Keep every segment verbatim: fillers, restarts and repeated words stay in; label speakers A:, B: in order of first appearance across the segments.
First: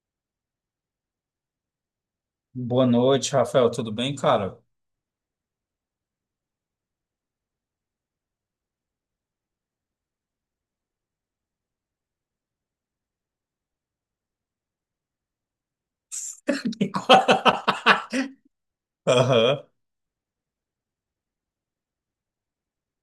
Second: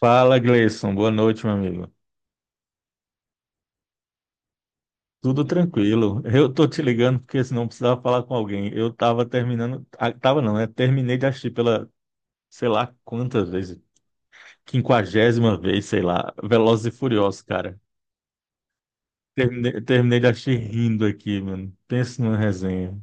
A: Fala, Gleison. Boa noite, meu amigo.
B: Boa noite, Rafael. Tudo bem, cara?
A: Tudo tranquilo. Eu tô te ligando porque senão eu precisava falar com alguém. Eu tava terminando, ah, tava não, né? Terminei de assistir pela, sei lá quantas vezes, quinquagésima vez, sei lá, Velozes e Furiosos, cara.
B: Aham.
A: Terminei, terminei de assistir rindo aqui, mano. Pensa numa resenha.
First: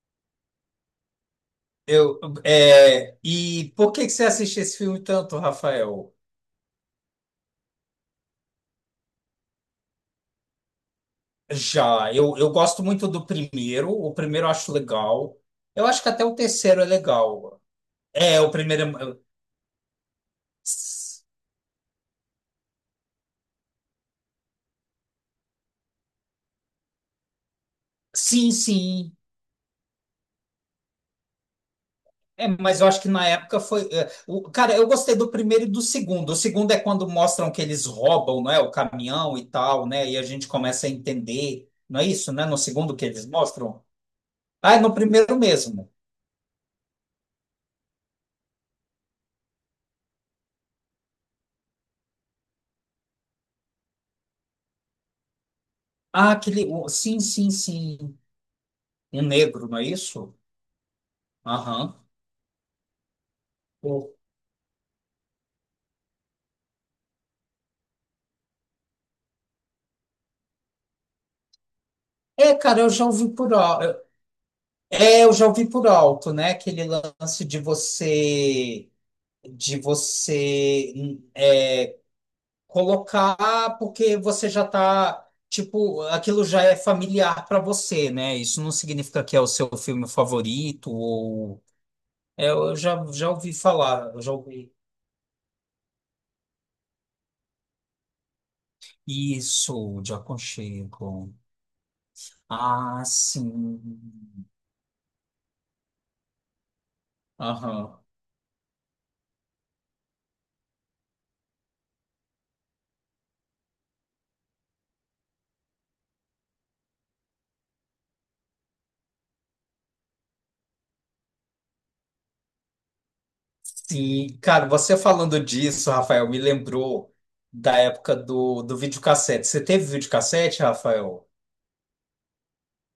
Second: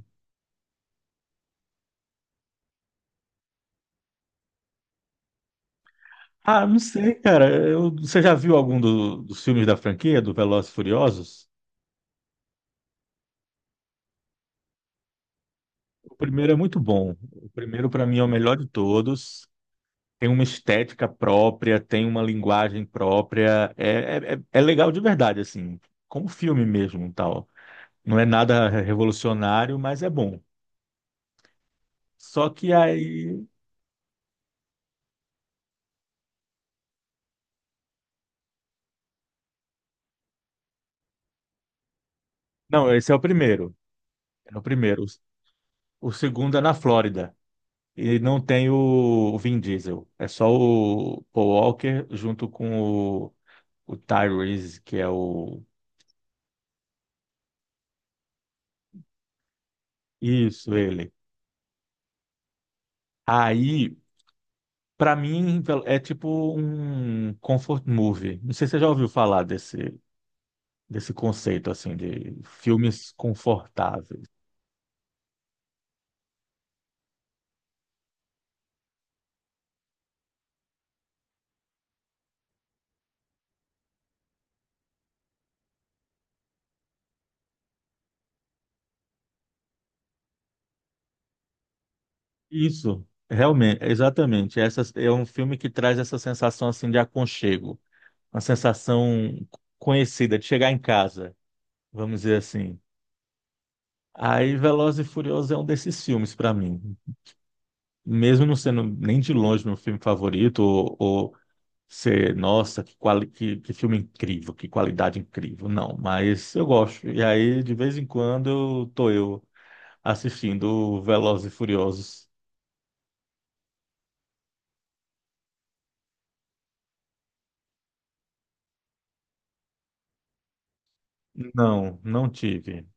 B: Eu, é, e por que que você assiste esse filme tanto, Rafael?
A: Ah, não sei, cara. Eu- você já viu algum do- dos filmes da franquia, do Velozes e Furiosos?
B: Já, eu, eu gosto muito do primeiro. O primeiro eu acho legal. Eu acho que
A: O
B: até o
A: primeiro é muito
B: terceiro é
A: bom. O
B: legal.
A: primeiro, pra mim, é o
B: É, o
A: melhor de
B: primeiro. é-
A: todos. Tem uma estética própria, tem uma linguagem própria. É, é, é legal de verdade, assim, como filme mesmo, tal. Não é
B: Sim,
A: nada
B: sim.
A: revolucionário, mas é bom.
B: É,
A: Só que
B: mas eu acho que na
A: aí.
B: época foi. É, o, cara, eu gostei do primeiro e do segundo. O segundo é quando mostram que eles roubam, não é, o caminhão e tal, né? E a gente começa a entender. Não é isso, né? No
A: Não,
B: segundo que
A: esse é o
B: eles
A: primeiro.
B: mostram?
A: É o
B: Ah, é no
A: primeiro.
B: primeiro mesmo.
A: O segundo é na Flórida. E não tem o, o Vin Diesel. É só o Paul Walker junto com o, o Tyrese, que é o.
B: Ah, aquele. o- sim, sim, sim. Um negro, não é isso?
A: Isso, ele.
B: Aham.
A: Aí
B: O-
A: pra mim, é tipo um comfort movie. Não sei se você já ouviu falar desse, desse conceito, assim, de
B: É, cara, eu já
A: filmes
B: ouvi por alto.
A: confortáveis.
B: É, eu já ouvi por alto, né? Aquele lance de você. De você hum, é colocar porque você já tá, tipo, aquilo já é familiar para você, né? Isso não significa que é o seu filme favorito ou é, eu já
A: Isso,
B: já ouvi
A: realmente,
B: falar, eu já
A: exatamente.
B: ouvi
A: Essa, é um filme que traz essa sensação, assim, de aconchego. Uma sensação
B: Isso de
A: conhecida, de chegar em
B: aconchego.
A: casa, vamos dizer assim.
B: Ah, sim.
A: Aí, Velozes e Furiosos é um desses filmes pra mim.
B: Aham.
A: Mesmo não sendo nem de longe meu filme favorito, ou, ou ser nossa, que, quali- que, que filme incrível, que qualidade incrível. Não, mas eu gosto. E aí, de vez em quando, eu tô eu assistindo Velozes e Furiosos.
B: Sim, cara, você falando disso, Rafael, me lembrou da época do do videocassete. Você teve videocassete, Rafael?
A: Não, não tive.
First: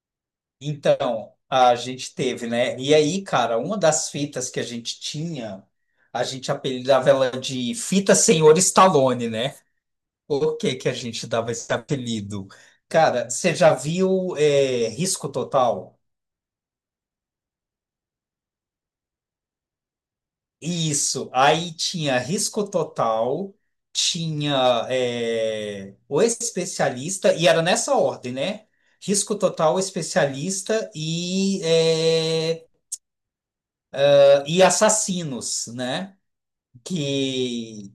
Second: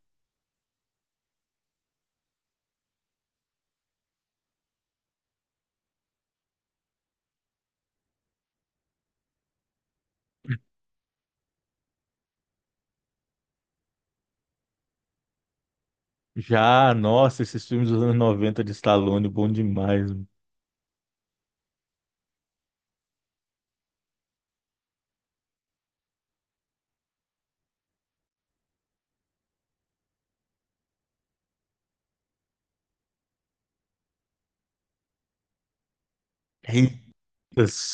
B: Então, a gente teve, né? E aí, cara, uma das fitas que a gente tinha, a gente apelidava ela de Fita Senhor Stallone, né? Por que que a gente dava esse apelido? Cara, você já viu é, Risco Total?
A: Já, nossa, esses filmes dos anos noventa de Stallone, bom demais.
B: Isso. Aí tinha Risco Total, tinha é, o especialista, e era nessa ordem, né? Risco Total, especialista e, é, e assassinos, né?
A: Eita,
B: Que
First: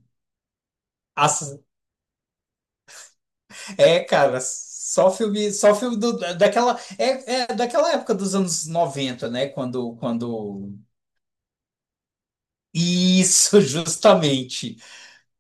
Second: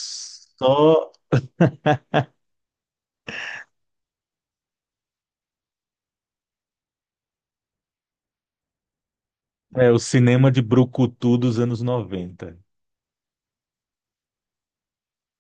A: só
B: as- é, Cara, só filme, só filme do- daquela é, é daquela época dos anos noventa, né,
A: é,
B: quando
A: o cinema de
B: quando
A: brucutu dos anos noventa.
B: isso. Justamente.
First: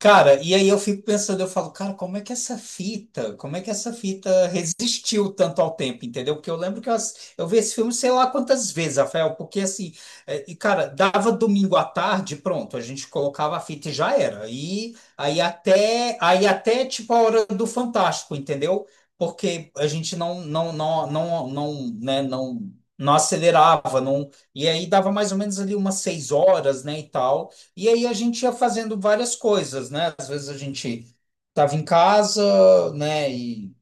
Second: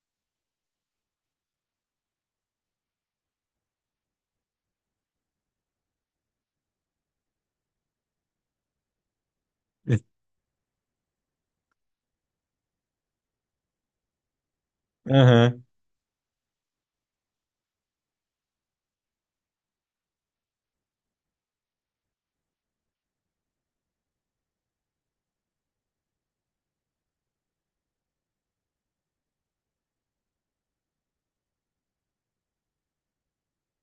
B: Cara, e aí eu fico pensando, eu falo, cara, como é que essa fita, como é que essa fita resistiu tanto ao tempo, entendeu? Porque eu lembro que eu, ass- eu vi esse filme sei lá quantas vezes, Rafael, porque assim, é, e cara, dava domingo à tarde, pronto, a gente colocava a fita e já era. E aí
A: Aham.
B: até, aí até tipo a hora do Fantástico, entendeu? Porque a gente não, não, não, não, não, né, não, não acelerava, não, e aí dava mais ou menos ali umas seis horas, né, e tal. E aí a gente ia fazendo várias coisas, né? Às vezes a gente tava em casa, né? E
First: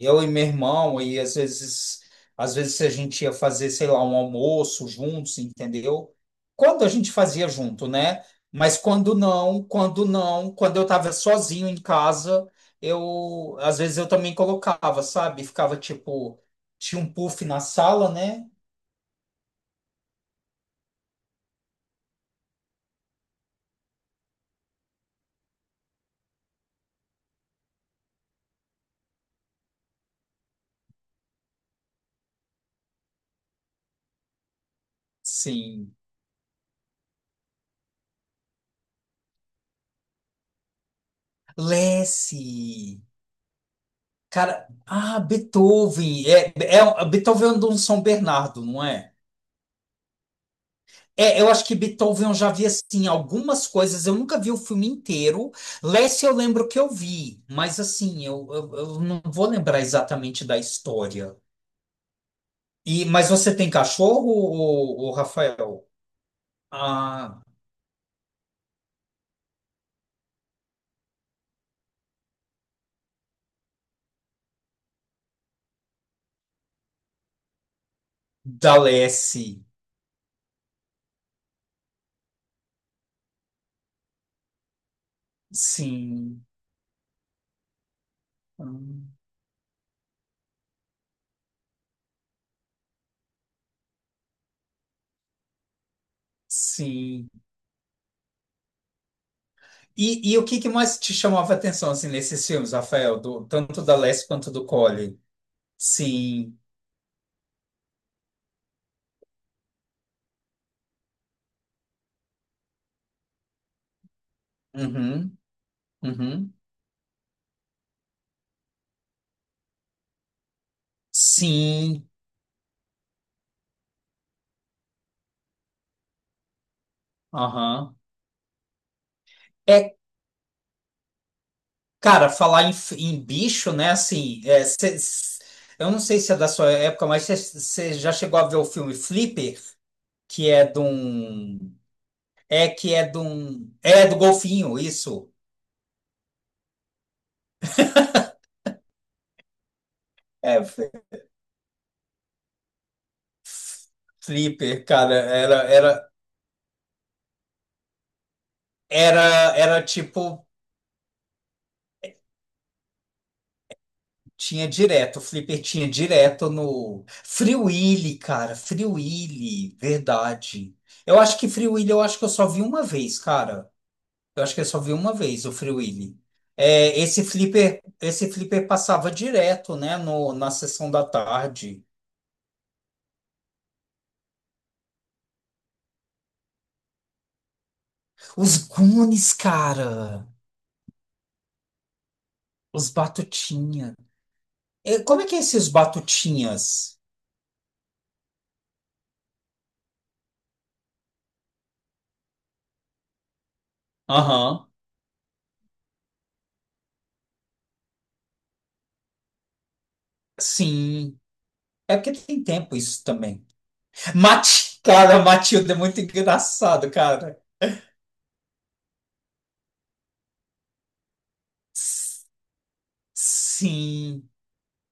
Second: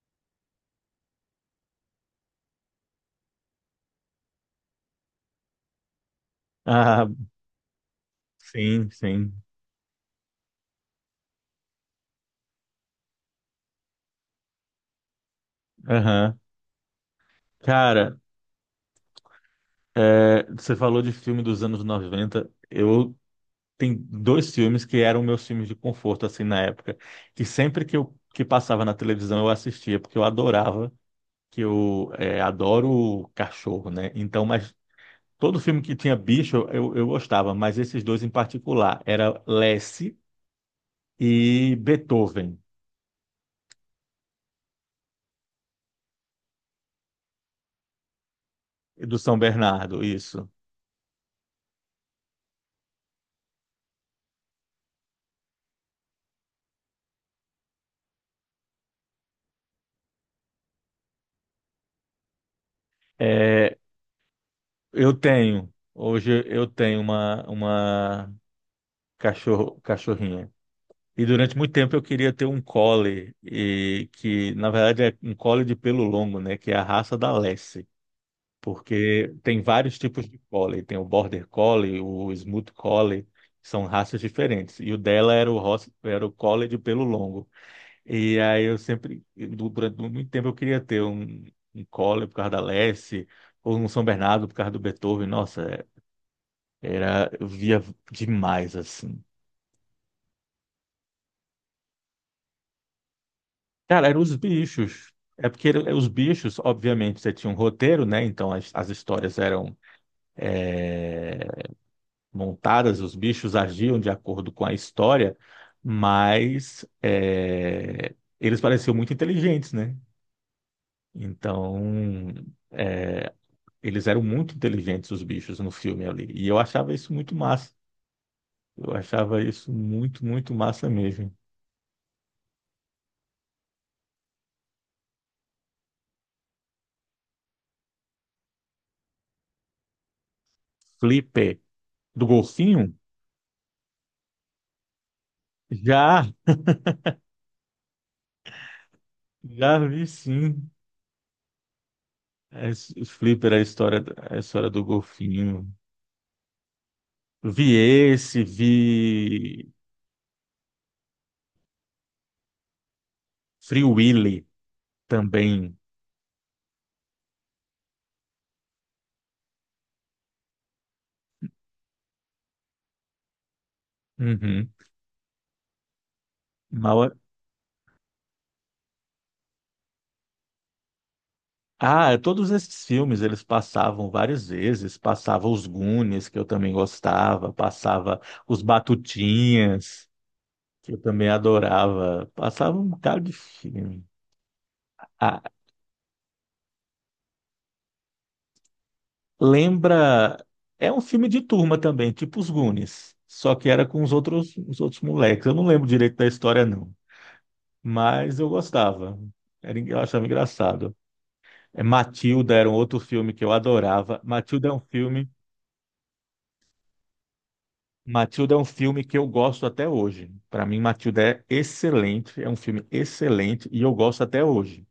B: eu e meu irmão, e às vezes, às vezes a gente ia fazer, sei lá, um almoço juntos, entendeu? Quando a
A: Ah,
B: gente fazia junto, né? Mas
A: sim,
B: quando
A: sim.
B: não, quando não, quando eu tava sozinho em casa, eu às vezes eu também colocava, sabe? Ficava tipo,
A: Aham.
B: tinha um puff na sala,
A: Cara,
B: né?
A: é, você falou de filme dos anos noventa. Eu tem dois filmes que eram meus filmes de conforto, assim, na época, que sempre que eu que passava na televisão eu assistia, porque eu adorava, que eu é, adoro cachorro, né? Então, mas todo filme
B: Sim.
A: que tinha bicho eu, eu gostava, mas esses dois em particular, era Lassie e Beethoven,
B: Lesse. Cara, ah, Beethoven. É, é, um, Beethoven é do São Bernardo, não é?
A: do São Bernardo, isso.
B: É, eu acho que Beethoven eu já vi assim algumas coisas. Eu nunca vi o filme inteiro. Lassie eu lembro que eu vi, mas assim, eu, eu, eu não vou lembrar exatamente da história. E, mas você tem
A: É,
B: cachorro, ô, ô,
A: eu tenho,
B: Rafael?
A: hoje eu tenho
B: Ah,
A: uma, uma cachorro, cachorrinha. E durante muito tempo eu queria ter um collie, e que na verdade é um collie de pelo longo, né, que é a raça da Lassie,
B: da
A: porque tem
B: Lassie.
A: vários tipos de collie, tem o Border Collie, o Smooth Collie, são raças diferentes. E o dela era o ros- era o
B: Sim.
A: collie de pelo longo. E aí eu
B: Hum,
A: sempre du- durante muito tempo eu queria ter um, um collie por causa da Lassie, ou um São Bernardo por causa do Beethoven. Nossa, é-
B: sim.
A: era eu via demais assim.
B: E, e o que que mais te chamava a atenção assim, nesses filmes, Rafael? Do, tanto da
A: Cara, eram
B: Lassie
A: os
B: quanto do
A: bichos.
B: Colin?
A: É porque era- os
B: Sim.
A: bichos, obviamente, você tinha um roteiro, né? Então as, as histórias eram montadas, os bichos agiam de acordo com a
B: Uhum.
A: história,
B: Uhum.
A: mas é, eles pareciam muito inteligentes, né?
B: Sim.
A: Então é, eles eram muito inteligentes, os bichos, no filme ali. E eu achava isso muito massa.
B: Aham.
A: Eu achava isso
B: É,
A: muito, muito massa mesmo.
B: cara, falar em, em bicho, né? Assim, é, cê- s- eu não sei se é da sua época, mas você já chegou a ver o filme Flipper, que é de
A: Flipper,
B: um.
A: do
B: É que
A: golfinho?
B: é de um. É do golfinho, isso.
A: Já, já vi
B: É,
A: sim.
B: F-
A: É, os Flipper, é a história, é a história
B: Flipper,
A: do
B: cara, era,
A: golfinho.
B: era,
A: Vi esse,
B: era,
A: vi
B: era tipo.
A: Free Willy
B: Tinha direto, o Flipper
A: também.
B: tinha direto no. Free Willy, cara, Free Willy, verdade. Eu acho que Free Willy eu acho que eu só vi uma vez, cara. Eu acho que eu
A: Uhum.
B: só vi uma vez o Free Willy. É,
A: Mal-
B: esse Flipper, esse Flipper passava direto, né, no, na sessão da tarde.
A: ah, é, todos esses filmes eles passavam várias vezes. Passava os Goonies, que eu também gostava. Passava
B: Os
A: os
B: Goonies,
A: Batutinhas,
B: cara,
A: que eu também adorava. Passava um
B: os
A: bocado de
B: Batutinha.
A: filme.
B: É, como é que é
A: Ah,
B: esses Batutinhas?
A: lembra... É um filme de turma também, tipo os Goonies. Só que era com os outros,
B: Aham,
A: os outros moleques. Eu não lembro direito da história, não, mas eu gostava. Era, en- eu achava engraçado.
B: sim.
A: É,
B: É porque tem
A: Matilda era um
B: tempo
A: outro
B: isso
A: filme que
B: também.
A: eu adorava. Matilda é
B: Mati,
A: um
B: cara,
A: filme,
B: Matilda é muito engraçado, cara.
A: Matilda é um filme que eu gosto até hoje. Para mim, Matilda é
B: S-
A: excelente, é um filme excelente e eu gosto
B: Sim,
A: até hoje.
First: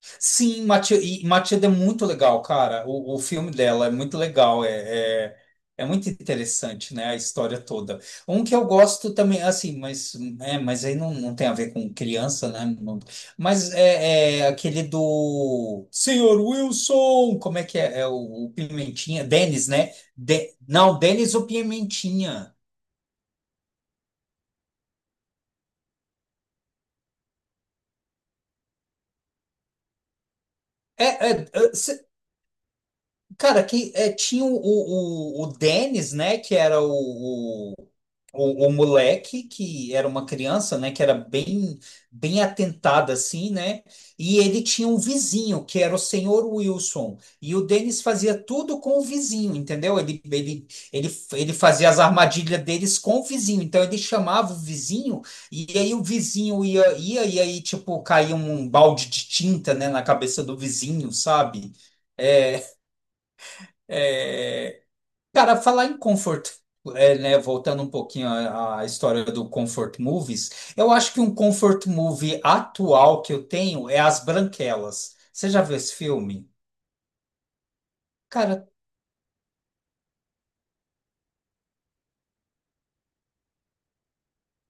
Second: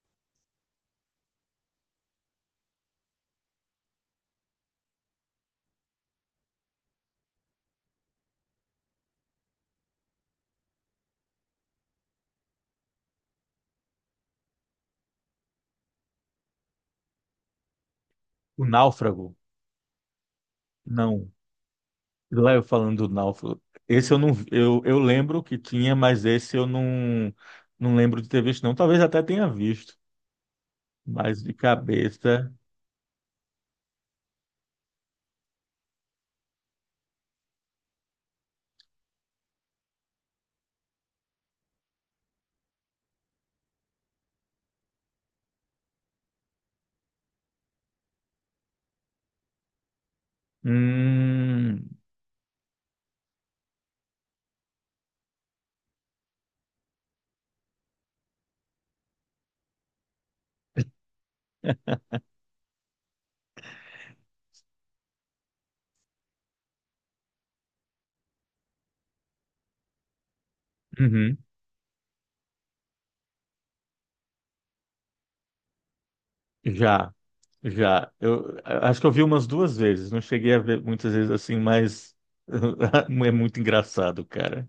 B: sim, Matilda, e Matilda é muito legal, cara. O, o filme dela é muito legal, é, é, é muito interessante, né? A história toda. Um que eu gosto também, assim, mas, é, mas aí não, não tem a ver com criança, né? Não- Mas é, é aquele do Senhor Wilson, como é que é? É o, o
A: O
B: Pimentinha,
A: Náufrago,
B: Denis, né? De- Não,
A: não.
B: Denis o
A: Lá
B: Pimentinha.
A: eu falando do Náufrago. Esse eu não, vi- eu, eu lembro que tinha, mas esse eu não, não lembro de ter visto, não. Talvez até tenha visto,
B: É, é,
A: mas de
B: é,
A: cabeça.
B: Cara, que é, tinha o, o, o Dennis, né? Que era o, o, o, o moleque, que era uma criança, né? Que era bem, bem atentada, assim, né? E ele tinha um vizinho, que era o senhor Wilson. E o Dennis fazia tudo com o vizinho, entendeu? Ele, ele, ele, ele fazia
A: Hum,
B: as armadilhas deles com o vizinho. Então ele chamava o vizinho, e aí o vizinho ia, ia e aí, tipo, caía um balde de tinta, né? Na cabeça do vizinho, sabe? É, cara, falar em comfort, é, né, voltando um pouquinho à, à história do comfort movies, eu acho que um
A: uhum,
B: comfort movie atual que eu tenho é As Branquelas. Você já viu esse filme?
A: já. Já, eu
B: Cara,
A: a- acho que eu vi umas duas vezes, não cheguei a ver muitas vezes assim, mas é muito engraçado, cara.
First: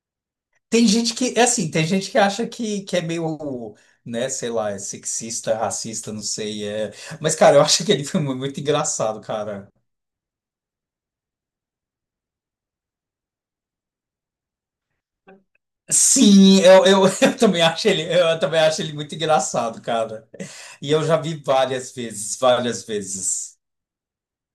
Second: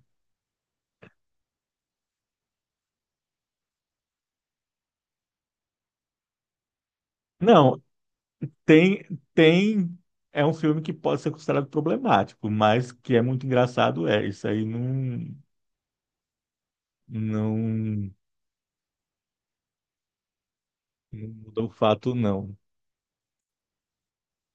B: tem gente que, é assim, tem gente que acha que, que é meio, né, sei lá, é sexista, racista, não sei, é... Mas, cara, eu
A: Não,
B: acho aquele filme muito
A: tem,
B: engraçado, cara.
A: tem, é um filme que pode ser considerado problemático, mas que é muito engraçado, é, isso aí não,
B: Sim, eu, eu, eu também acho ele,
A: não,
B: eu também acho ele muito engraçado, cara. E eu já
A: não
B: vi
A: muda o
B: várias
A: fato,
B: vezes,
A: não.
B: várias vezes.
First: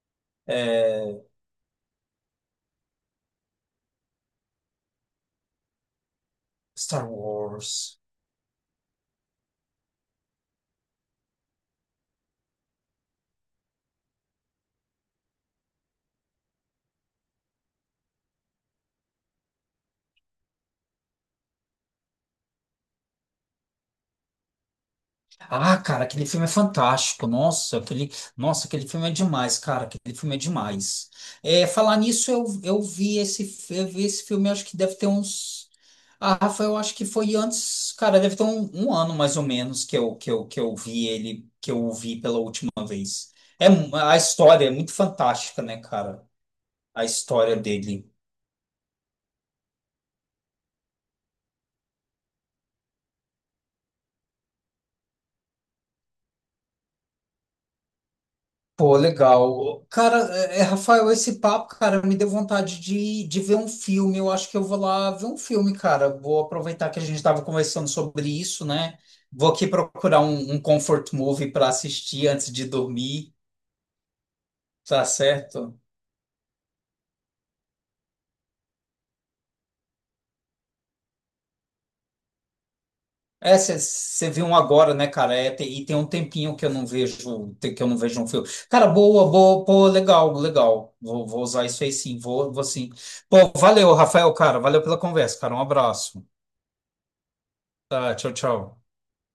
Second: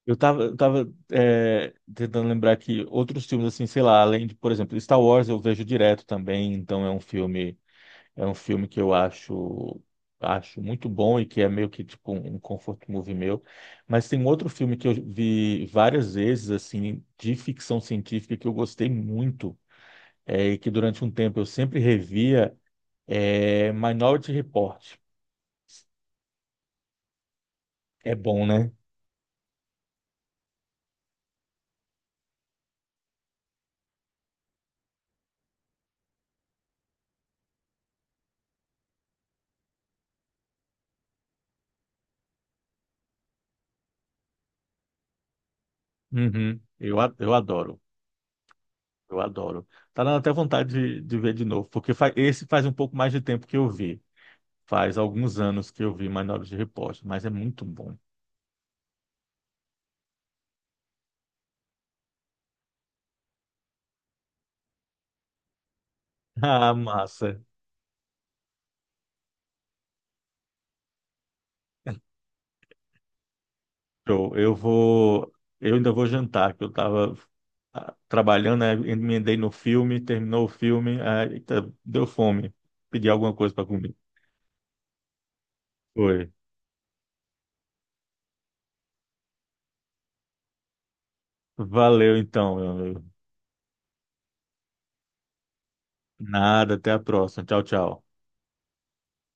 A: Eu tava, eu tava
B: É,
A: é, tentando lembrar que outros filmes, assim, sei lá, além de, por exemplo, Star Wars eu vejo direto também, então é um
B: Star
A: filme
B: Wars.
A: é um filme que eu acho acho muito bom e que é meio que tipo um comfort movie meu. Mas tem um outro filme que eu vi várias vezes assim de ficção científica que eu gostei muito é, e que durante um tempo eu sempre revia é Minority Report.
B: Ah, cara, aquele filme é fantástico. Nossa, aquele,
A: É bom,
B: nossa,
A: né?
B: aquele filme é demais, cara. Aquele filme é demais. É, falar nisso, eu, eu vi esse, fi- eu vi esse filme, acho que deve ter uns. Ah, Rafa, eu acho que foi antes, cara, deve ter um, um ano mais ou menos que eu, que eu, que eu vi ele, que eu o vi pela última vez. É, mu- a história é muito fantástica, né, cara?
A: Uhum. Eu,
B: A
A: a- eu
B: história
A: adoro.
B: dele.
A: Eu adoro. Tá dando até vontade de, de ver de novo, porque fa- esse faz um pouco mais de tempo que eu vi. Faz alguns anos que eu vi Minority Report, mas é muito bom.
B: Pô, legal. Cara, é, é, Rafael, esse papo, cara, me deu vontade de, de ver um filme. Eu acho que eu vou lá ver um filme, cara. Vou
A: Ah,
B: aproveitar que a gente
A: massa.
B: estava conversando sobre isso, né? Vou aqui procurar um, um comfort movie para assistir antes de dormir,
A: Show. Eu
B: tá
A: vou. Eu
B: certo?
A: ainda vou jantar, que eu estava trabalhando, né? Emendei no filme, terminou o filme, aí, eita, deu fome. Pedi alguma coisa
B: É,
A: para comer.
B: você viu um agora, né, cara? É, tem- e tem um
A: Foi.
B: tempinho que eu não vejo, tem- que eu não vejo um filme. Cara, boa, boa, pô, legal, legal. Vou, vou usar isso aí
A: Valeu
B: sim, vou,
A: então,
B: vou
A: meu
B: sim.
A: amigo.
B: Pô, valeu, Rafael, cara. Valeu pela conversa, cara. Um abraço.
A: Nada, até a próxima. Tchau, tchau.
B: Tá, tchau, tchau.